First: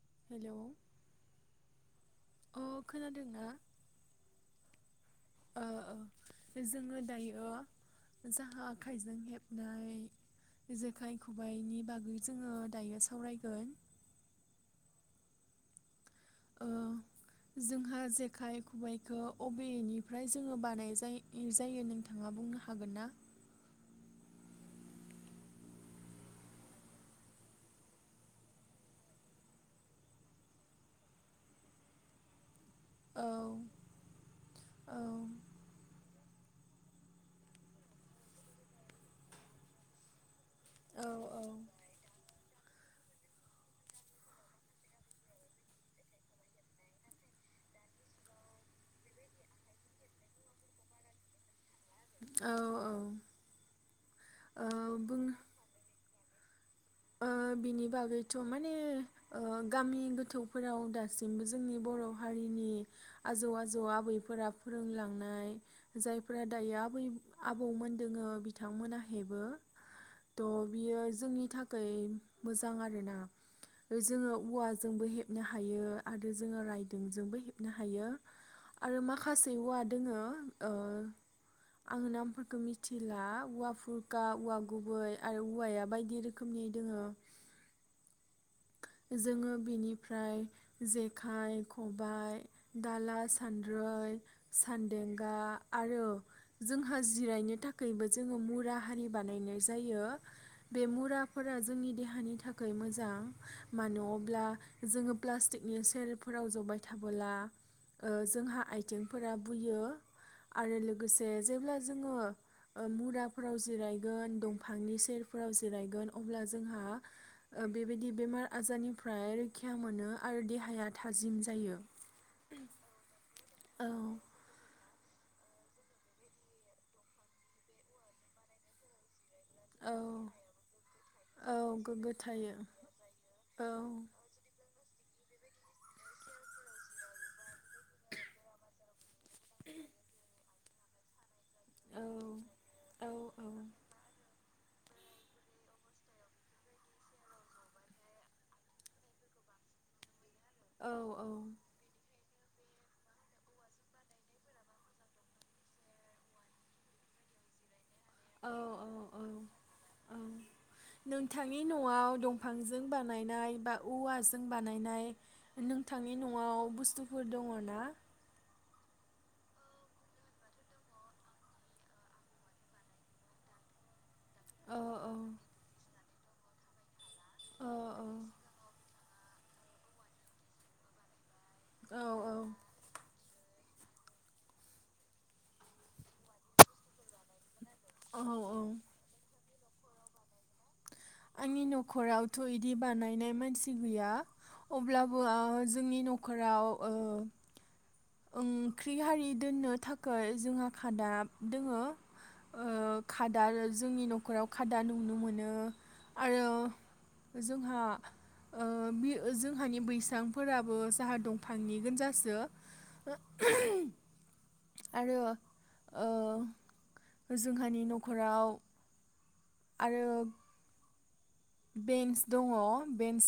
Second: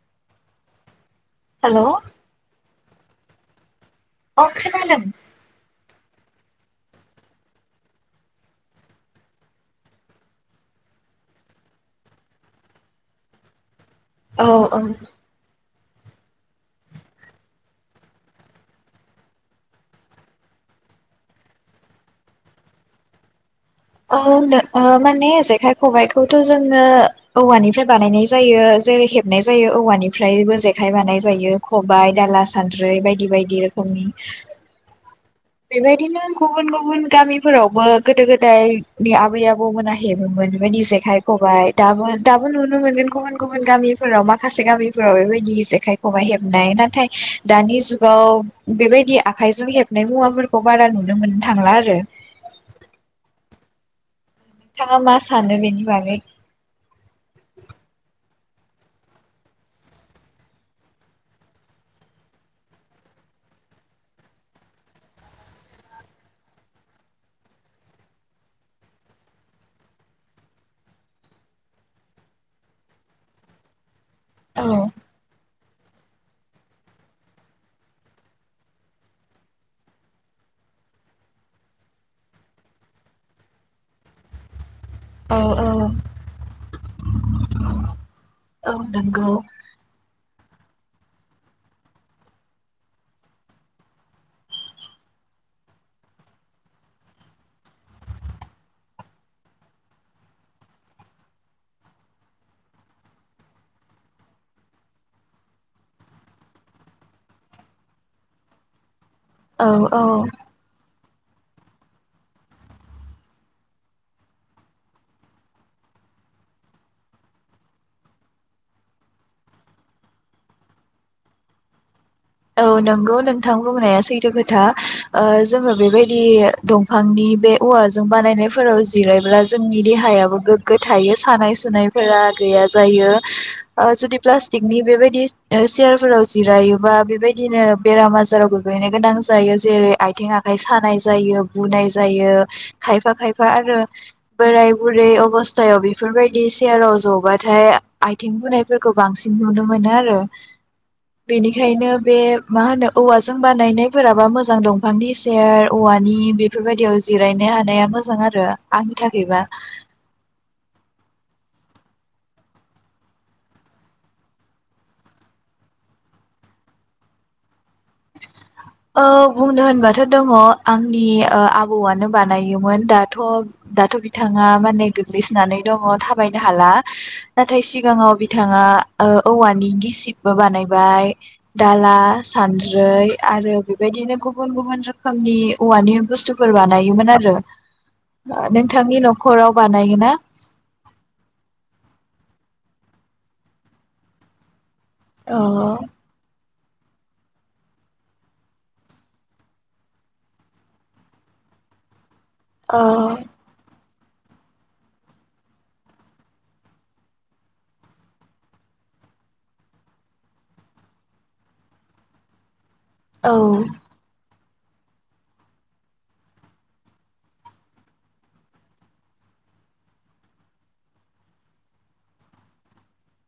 [inaudible] हेल'। अ खोनादों ना? अ खोनादों। जोङो दायो जोंहा आखाइजों हेबनाय जेखाइ खबाइनि बागै जोङो दायो सावरायगोन। औ औ। ओ जोंहा जेखाइ खबाइखौ अबेनिफ्राय जोङो बानाय जायो नोंथाङा बुंनो हागोन ना? औ माने जेखाइ खबाइखौथ' जोङो औवानिफ्राय बानायनाय जायो जेरै हेबनाय जायो औवानिफ्रायबो जेखाइ बानाय जायो खबाइ, दाला। सानद्रि बायदि औ बायदि रोखोमनि औ बेबायदिनो गुबुन गुबुन गामिफोरावबो गोदो-गोदाय नि आबै-आबौमोना हेबोमोन। औ जेखाइ, खबाइ औ दाबो दाबो नुनो मोनगोन गुबुन गुबुन गामिफोराव माखासे गामिफोराव बेबायदि जेखाइ खबाइ हेबनाय नाथाय दानि जुगाव बेबायदि आखाइजों हेबनाय मुवाफोरखौ बारा नुनो मोननो थांला आरो औ औ। ओ नोंथाङा मा बुं सानो बेनि बागै? थ' माने ओ गामि गोथौफोराव दासिमबो जोंनि बर' हारिनि आजौ आजौ आबैफोरा फोरोंलांनाय जायफोरा दायो आबै आबौमोन दोङो बिथांमोना हेबो थ' बियो जोंनि थाखाय। थाखाय मोजां आरो ना? जोङो औ औवाजोंबो हेबनो हायो। आरो जोङो राइदोंजोंबो हेबनो हायो आरो माखासे औवा दोङो ओ आङो नामफोरखौ मिथिला औवा फुरखा औवा गुबै औ आरो औ औवाया बायदि रोखोम दोङो औ नंगौ जोङो बेनिफ्राय जेखाइ खबाइ दाला सान्द्रै सान्देंगा आरो जोंहा जिरायनो थाखायबो जोङो मुरा हारि बानायनाय जायो बे मुराफोरा जोंनि देहानि थाखाय मोजां। मानो अब्ला जोङो प्लास्टिकनि सेरफोराव जबाय थाबोला ओ जोंहा आथि थिंफोरा औ बुयो औ आरो लोगोसे जेब्ला जोङो मुराफ्राव जिरायगोन दंफांनि सेरफ्राव जिरायगोन अ जोंहा बेबाय बेमार आजारनिफ्राय रैखा मोनो आरो देहाया थाजिम जायो औ नंगौ नों थां औ बुंनाया सैथो खोथा ओ जोङो बेबायदि दंफांनि बे औवाजों बानायनायफोराव जिरायब्ला जोंनि औ देहायाबो गोग्गो थायो औ सानाय गोग्गो सुनायफोरा थायो गैया जायो औ ओ जुदि प्लास्टिक बि बेबायदि चेयारफोराव जिरायोबा बे बायदिनो बेराम आजाराव गोग्लैनो गोनां जायो जेरै आइथिं आ नाय सानाय जायो बुनाय औ जायो औ खायफा खायफा आरो बोराय बुरै अबस्थायाव बेफोरबायदि सेयाराव जबाथाय आइथिं बुनायफोरखौ बांसिन नुनो मोनो आरो औ औ बेनिखायनो बे मा होनो औवाजों बानायनायफोराबा मोजां दंफांनि सेर औवानि बेफोरबायदियाव जिरायनो हानाया मोजा जां आरो औ आंनि औ थाखायबा औ नोंथांनि न'आव दंफांजों बानायनाय बा औवाजों बानायनाय नोंथांनि न'आव बुस्थुफोर दङ ना औ बुंनो होनबाथ' दङ आंनि ओ आबौआनो बानायोमोन दाथ' दाथ' बि थाङा औ माने औ गोग्लैसोनानै दङ थाब बायनो हाला नाथाय औ सिगाङाव बिथाङा ओ औवानि गिसिबबो बानायबाय दाला औ औ सानद्रै आरो बेबायदिनो गुबुन गुबुन रोखोमनि औवानि बुस्थुफोर बानायोमोन आरो औ औ नोंथांनि न'खराव बानायो ना आंनि न'खरावथ' बिदि बानायनाय मानसि गैया अब्लाबो औ आ जोंनि न'खराव ओ ओंख्रि हारि दोननो थाखाय जोंहा खादा दोङो ओ औ खादा लोज जोंनि न'खराव खादा नुनो मोनो आरो जोंहा ओ बि जोंहानि बैसांफोराबो जाहा दंफांनिगोनजासो औ आरो ओ जोंहानि न'खराव आरो बेन्स दङ बेन्स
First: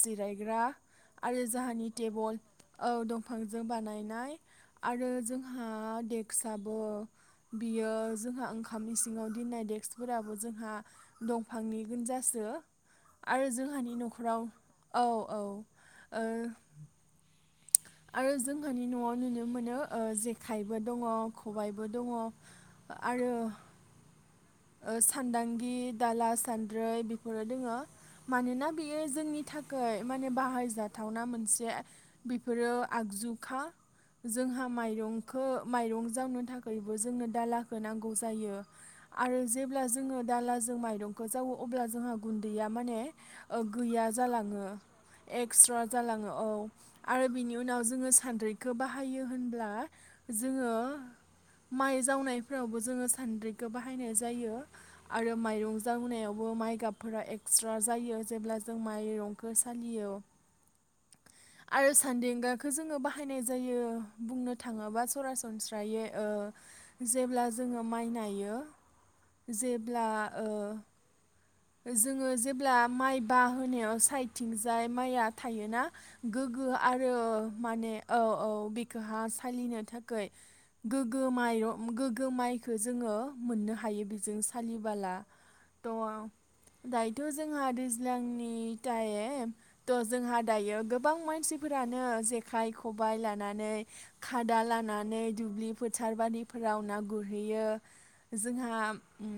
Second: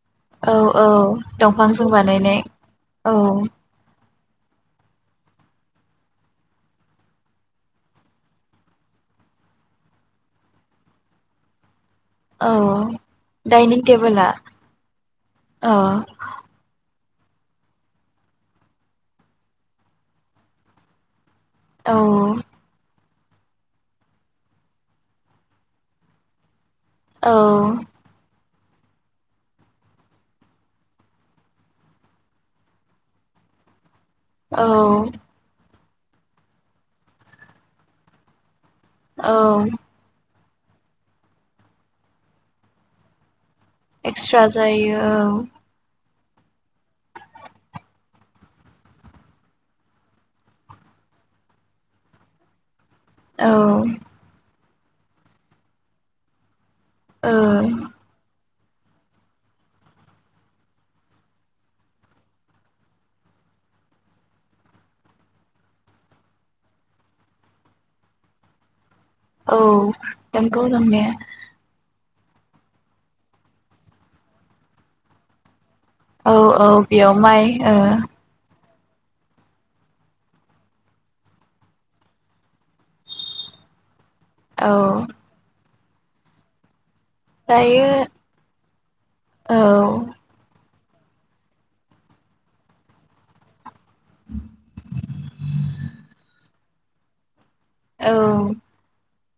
औ जिरायग्रा औ आरो जाहानि दंफांजों टेबोल बानायनाय औ दंफांजों बानायनाय आरो जोंहा देक्साबो बियो जोंहा ओंखामनि सिङाव दिननाय डेक्सफोराबो जोंहा दंफांनि गोनजासो औ आरो डाइनिं जोंहानि टेबोला न'खराव औ औ ओ आरो जोंहानि न'आव नुनो मोनो ओ जेखाइबो दङ खबायबो औ दङ। आरो ओ सानदांगि दाला सान द्रै बेफोरो औ दोङो मानोना बेयो जोंनि थाखोय माने बाहायजाथावना मोनसे बेफोरो आगजुखा। जोंहा औ माइरंखो माइरं जावनो थाखायबो जोंनो दालाखौ नांगौ जायो। आरो औ जेब्ला जोङो दाला जों माइरंखो जावो अब्ला जोंहा गुन्दैया माने ओ गैया एक्सट्रा जालाङो जायो औ एक्सस्रा जालाङो। औ आरो बिनि उनाव जोङो सान्द्रिखौ बाहायो होनब्ला जोङो माइ जावनायफ्राव जोङो सानद्रिखो बा औ हायनाय जायो। आरो माइरं जावनायावबो माइ गाबफोरा एक्सट्रा औ जायो जेब्ला जों माइरंखो सालियो आरो सान्देंगाखो जोङो बाहायनाय जायो बुंनो थाङोबा सरासनस्रायै ओ जेब्ला जोङो माइ नायो औ जेब्ला नंगौ ओ नंनाया। जोङो जेब्ला माइ बाहोनायाव सायदथिंजाय माइआ थायोना औ औ गोग्गो आरो बेयाव माइ ओ माने औ औ बि खोहा सालिनो थाखोय गोग्गो माइर गोग्गो माइखो जोङो मोननो हायो बि जों औ सालिबाला द'वाव दायोथ' जोंहा दायो दैज्लांनि थायेम औ थ' जोंहा दायो गो गोबां मानसिफोरानो जेखाइ खबाइ लानानै खादा लानानै दुब्लि फोथार बादि रावनागुर हैयो औ जोंहा उम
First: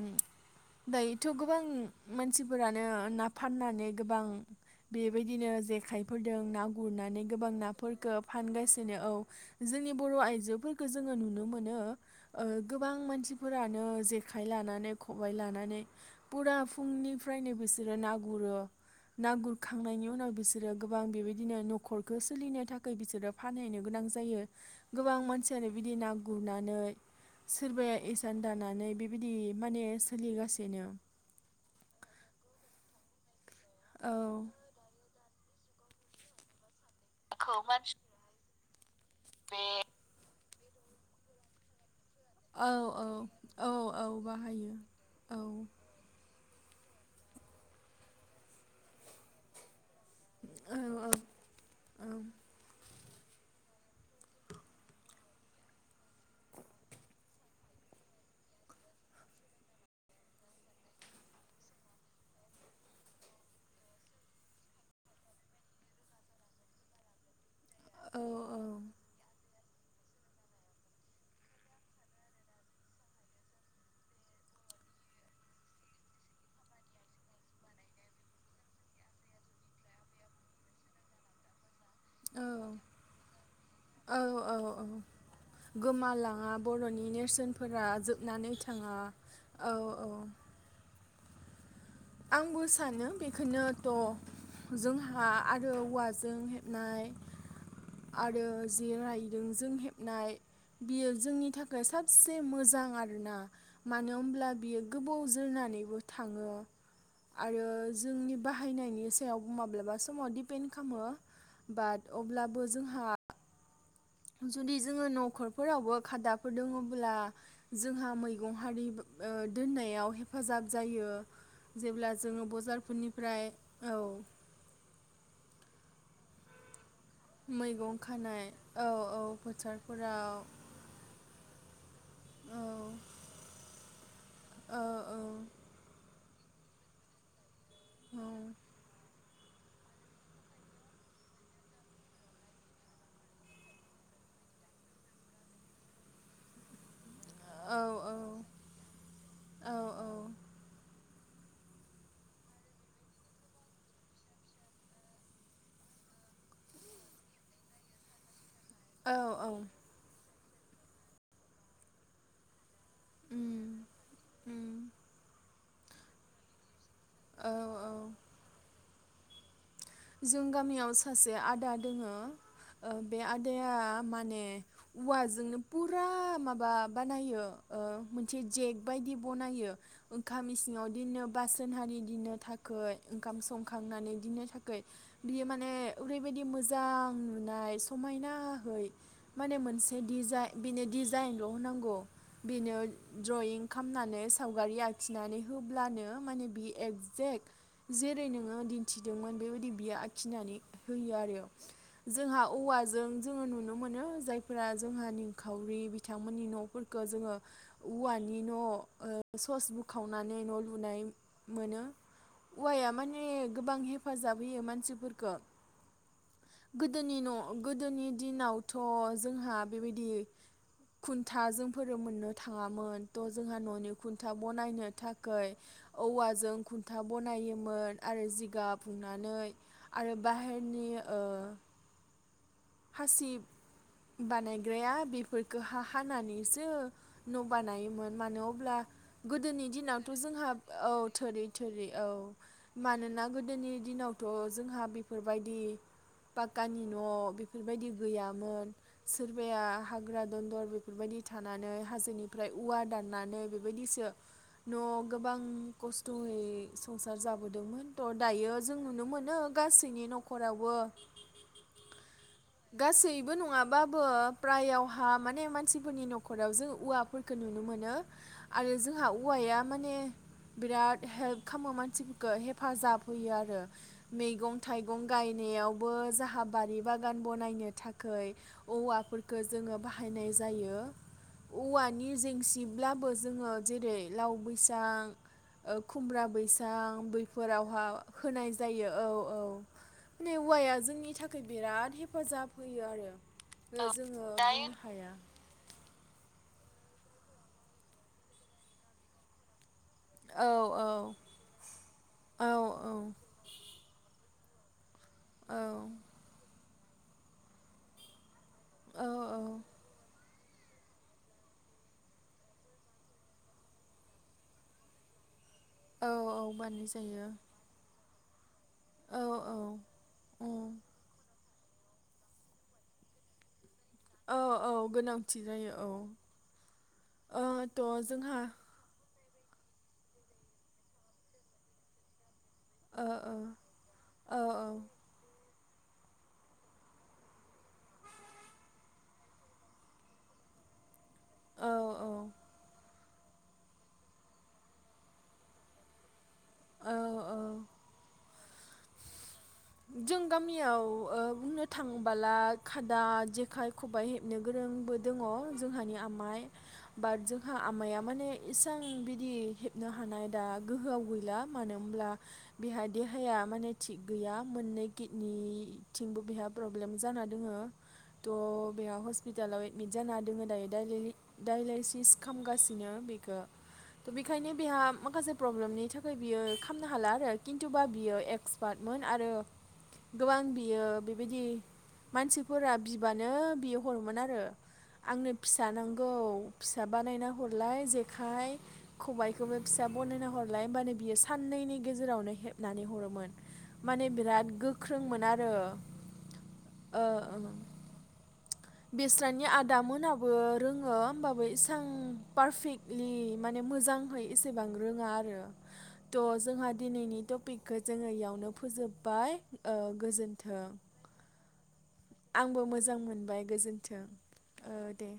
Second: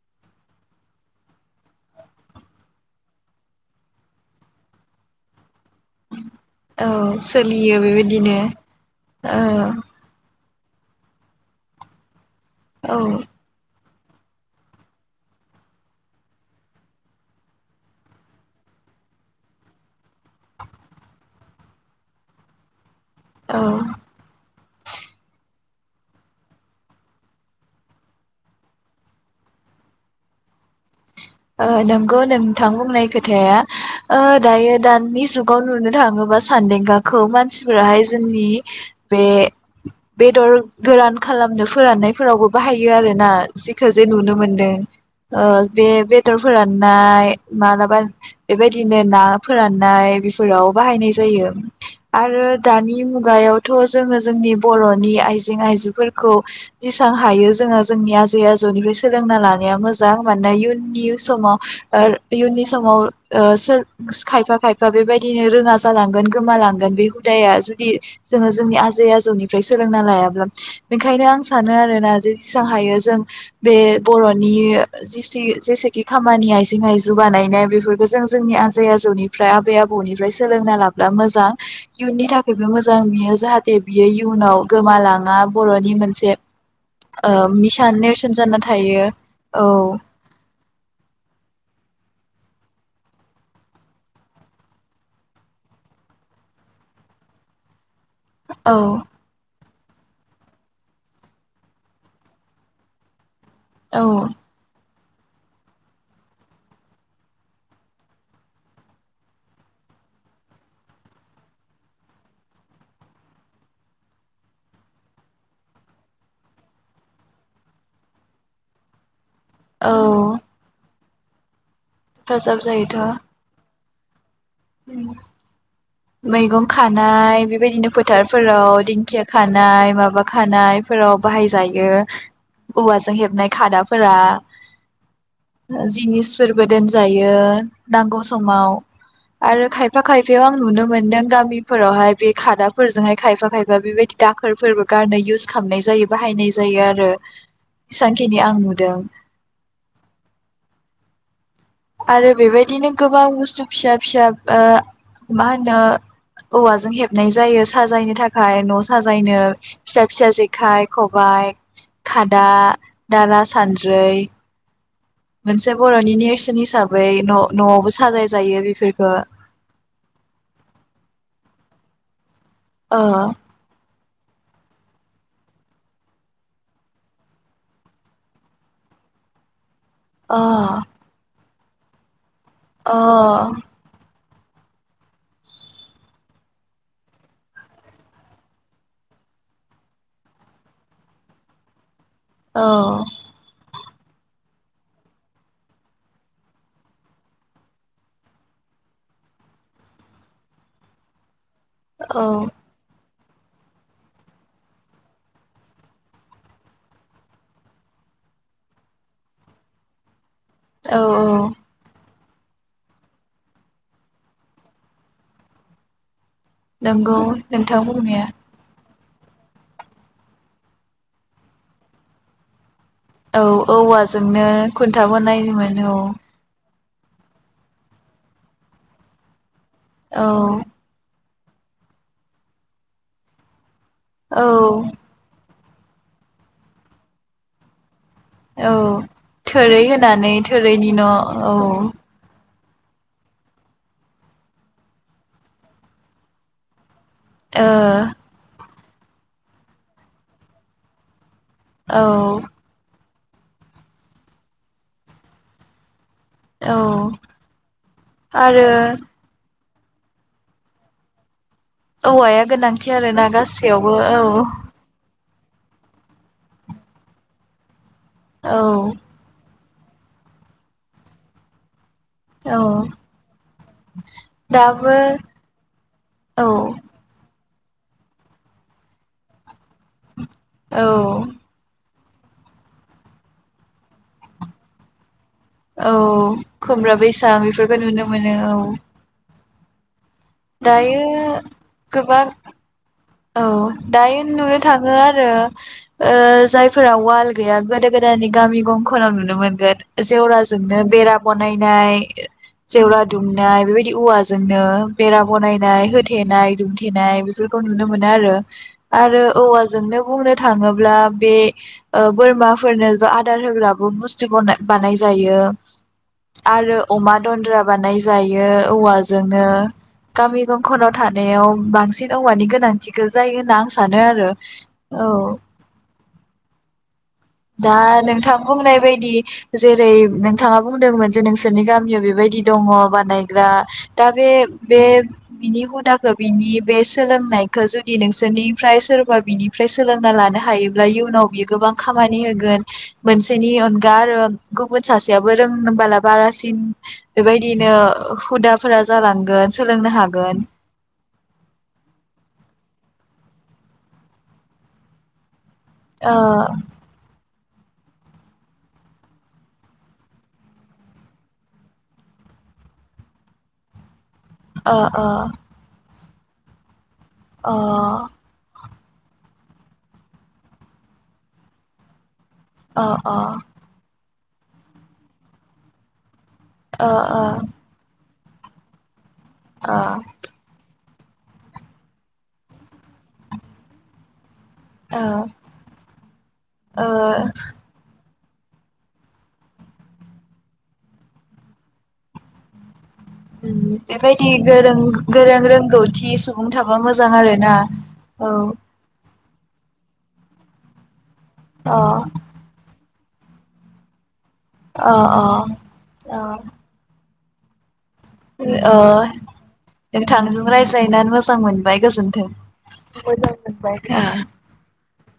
दायोथ' गोबां मानसिफोरानो ना फाननानै गोबां बेबायदिनो जे खाइफोरदों ना औ गुरनानै गोबां सोलियो नाफोरखो बेबायदिनो फानगासिनो औ। ओ जोंनि बर' आइजो फोरखौ जोङो नुनो मोनो ओ गोबां औ मानसिफोरानो जेखाइ लानानै खबाइ लानानै फुरा फुंनिफ्रायनो बिसोरो ना गुरो बिसोरो औ फानहैनो गोनां जायो गोबां मानसि आरो बिदि ना गुरनानै सोरबाया इसान दानानै बेबायदि माने सोलिगासिनो ओ नोंगौ नोंथां बुंनाय खोथाया औ ओ दायो दानि जुग खौ नुनो थाङोबा सानदेंगा खौ मानसिफोराहाय जोंनि [inaudible] बे बेदर गोरान खालामनो फोराननाय फोरावबो औ बाहायो औ आरोना औ जेखौ औ जे नुनो बाहायो मोनदों औ ओ बे बे बेदर फोराननाय मालाबा बेबायदिनो ना फोरान नाय बेफोराव औ औ बाहायनाय जायो औ आरो दानि मु गायावथ' जोङो जोंनि बर'नि आइजें आइजुफोरखौ जसां हायो जोङो जोंनि आजै आजौनिफ्राय सोलोंना लानाया मोजां मानोना इयुननि समाव इयुननि समाव ओ सोर खायफा खायफा बेबायदिनो रोङा जालांगोन गोमालांगोन बे हुदाया जु दि जोङो जोंनि आजै आजौनि फ्राय सोलोंना लायाब्ला बेखायनो आं सानो आरोना जेेसेबां हायो जों बे बर'नि जिसि जेसे खि खामानि आइजें आइजु बानायनाय बेफोरखौ जों जोंनि आजै आजौनिफ्राय आबै आबौनिफ्राय सोलोंना लाब्ला मोजां इयुननि औ थाखायबो मोजां बियो जाहाथे बियो औ औ इयुनाव औ गोमालाङा बर'नि मोनसे गोमालाङा बर'नि ओ नेरसोनफोरा निसान नेरसोन जोबनानै जाना थाङा थायो औ आंबो सानो बेखौनोथ' जोंहा आरो औवाजों हेबनाय आरो औ जे राइदों जों हेब नाय बियो जोंनि थाखाय साबसे मोजां आरो ना औ मानो होमब्ला बियो गोबाव जोरनानैबो थाङो आरो जोंनि बाहायनायनि सायावबो माब्लाबा समाव डिपेन्ड खामो बाट अब्लाबो जोंहा जुदि जोङो न'खरफोरावबो खादाफोर दोङोब्ला जोंहा मैगं हारि ओ औ दोननायाव हेफाजाब जायो जेब्ला जोङो हेफाजाब जायोथ' बजारफोरनिफ्राय औ मैगं खा खानाय बेबायदिनो मैगं खानाय फोथारफोराव औ दिंखिया औ खानाय माबा फोथारफोराव खानायफोराव बाहाय जायो औ औवाजों हेबनाय खादाफोरा औ औ जिनिसफोरबो दोनजायो औ नांगौ समाव आरो खायफा खायफायाव आं नुनो मोनदों गामिफोरावहाय बे खादाफोरजोंहाय खायफा खायफा बेबायदि दाखोरफोरबो गारनो इउस खालामनाय जायो बाहायनाय जायो आरो औ जेसांखिनि आं नुदों औ आरो बेबायदिनो गोबां बुस्थु फिसा फिसा ओ मा होनो औवाजों हेबनाय जायो साजायनो थाखा य न औ साजायनो औ फिसा फिसा जे खाइ, खबाइ, खादा दाला उम सानद्रै उम मोनसे बर'नि नेरसोन हिसाब बै न औ नयावबो औ साजाय जायो बेफोर खो जों गामियाव सासे आदा दोङो ओ बे आदाया मा ने उवाजोंनो पुरा माबा बानायो ओ मोनसे जेक बायदि बनायो। अ ओंखाम इसिङाव दिननो बास जोंहानि दिन थाखै अ ओंखाम संखांनानै दिनो बियो माने ओरैबायदि मोजां नुनाय समायनाहै माने मोनसे डिजाइ बेनो डिजाइनल होनांगौ औ बिनो द्रइं खामनानै सावगारि आखिनानै होब्लानो माने बि एक्जेक्ट जेरै नोङो दिन्थिदोंमोन बै बियो आखिनानै होयो आरो औ जोंहा औवाजों जोङो नुनो मोनो जायफोरा जोंहा निंखावरि बिथांमोननि नफोरखौ जोङो उवानि न ओ सस बुखाव नानै न लुनाय औ मोनो। उवाया माने गोबां हेफाजाब होयो मानसिफोरखो गोदोनि नंगौ न नोंथां गोदोनि बुंनाया दिनावथ थ जोंहा बेबायदि खुन्था जोंफोरो मोननो थाङामोन। त औ जोंहा ननि खुनथा औवाजोंनो बनायनो खुन्था थाखै बनायोमोन औवाजों खुन था बनायोमोन आरो जिगाब हुंना नानै आरो औ बाहेरनि ओ हासिब औ बानायग्राया बिफोर खो हा हानानैसो न बानायोमोन। मानो औ अब्ला गोदोनि थोरै दिनावथ होनानै जोंहा थोरैनि औ न' थोरि थोरि औ मानोना गोदोनि दिनावथ जोंहा बिफोरबायदि पाकानि न बि ओ बेबायदि गैयामोन सोरबाया थानानै औ हाजोनिफ्राय औवा दान नानै बेबायदिसो न'आव गोबां खस थ'यै औ संसार जाबोदोंमोन थ' दायो आरो जों नुनो मोनो गासैनि न'खरावबो औवाया गोनांथि आरो ना गासैबो गासैयावबो नङाबाबो औ प्रायावहा माने मानसिफोरनि न'खराव जों औवाफोरखौ नुनो मोनो। आरो औ जोंहा औवाया माने बिराद हेल्प खामो मान सिफोरखौ औ हेफाजाब होयो आरो मैगं दाबो थाइगं गायनायावबो जाहा औ बारि बाग गान बानायनो थाखोय औवाफोरखौ जोङो बा बाहायनाय जायो औ औवा नि जेंसिब्लाबो जोङो जेरै लाव बैसां ओ औ खुमब्रा बैसां खुमब्रा बैसां बेफोरखौ बैफोरावहा नुनो मोनो होनाय जायो औ औ दिनै औवाया दायो जोंनि थाखाय बिराद गोबां हेफाजाब होयो आरो औ ओ दायो जोङो नुनो बुंनो थाङो हाया आरो ओ जायफोराव उवाल गैया गोदो गोदायनि गामि गंखनाव नुनो मोनगोन औ जेवराजोंनो बेरा औ बनायनाय औ जेवरा दुमनाय बेबाय दि औवाजोंनो बेरा बनायनाय औ होथेनाय दुम थेनाय बेफोरखौ नुनो मोनो आरो आरो औवाजोंनो बुंनो थाङोब्ला बे ओ बोरमाफोरनोबो आदार होग्राबो बुस्थुखौ बना बानाय जायो। औ औ आरो बानाय अमा जायो दन्द्रा बानाय जायो औ औवाजोंनो औ गामि औ गंखनाव थानायाव बांसिन औवानि गो नांथिखौ जायो होनना आं औ औ गोनांथि जायो औ ओ दा थ' नोंथां जोंहा बुंनाय बायदि जेरै नोंथाङा बुंदोंमोन जे नोंसोरनि गामियाव बेबायदि दङ ओ ओ बानायग्रा दा बे औ बे बिनि हुदाखौ बिनि बे सोलोंनायखौ जुदि नोंसोरनिफ्राय सोरबा बिनिफ्राय सोलों उनाव बियो गोबां औ खामानि होगोन मोनसेनि अनगा आरो गुबुन सासेयाबो रोंनोबाला बारास थिं औ औ बेबायदिनो हुदा फोरा जालांगोन सोलोंनो जों हागोन गामियाव ओ बुंनो थांबाला खा दा जेखाइ खबाइ हेबनो गोरोंबो दङ जोंहानि ओ आमाइ बाद जों हा आमाया माने इसां बिदि हेबनो हानाय दा गोहोआव गैला मानो होनोब्ला बेहा देहाया माने थिग गैया ओ मोनै ओ किटनि थिंबो बिहा ब्र ब्लेम जाना दोङो ओ थ' बेयाव हस्पिटालाव एडमिट जाना दोङो दायो दायलिलि डाइलायसिस ओ खामगासिनो बेखो बेखायनो बेहा माखासे प्रब्लेमनि था खाय बियो खामनो हाला आरो ओ खिन्थुबा बियो ए क्सपार्टमोन आरो गोबां बियो बेबायदि मानसिफोरा बिबानो बि हरोमोन आरो ओ आंनो फिसा नांगौ फिसा ओ ओ बानायना हरलाय जे खाय खबायखौबो फिसा बनायना हरलाय होमबानो बियो साननैनि गेजेरावनो हेबनानै हरो मोन माने दि बिराद गोरों गोख्रोंमोन गोरों आरो रोंगौथि सुबुं थाबा मोजां आरोना औ इस्रानि आदामोनाबो रोङो होमबाबो अ इसां पारफिक्ट लि माने मोजां है एसेबां अ रोङा आरो अ थ' जोंहा दिनैनि टपिक खौ जोङो इयावनो अ फोजोब ओ बाय ओ नोंथांजों गोजोन्थों रायज्लायनानै मोजां मोनबाय गोजोन्थों आंबो मोजां मोनबाय गोजोन्थों ओ दे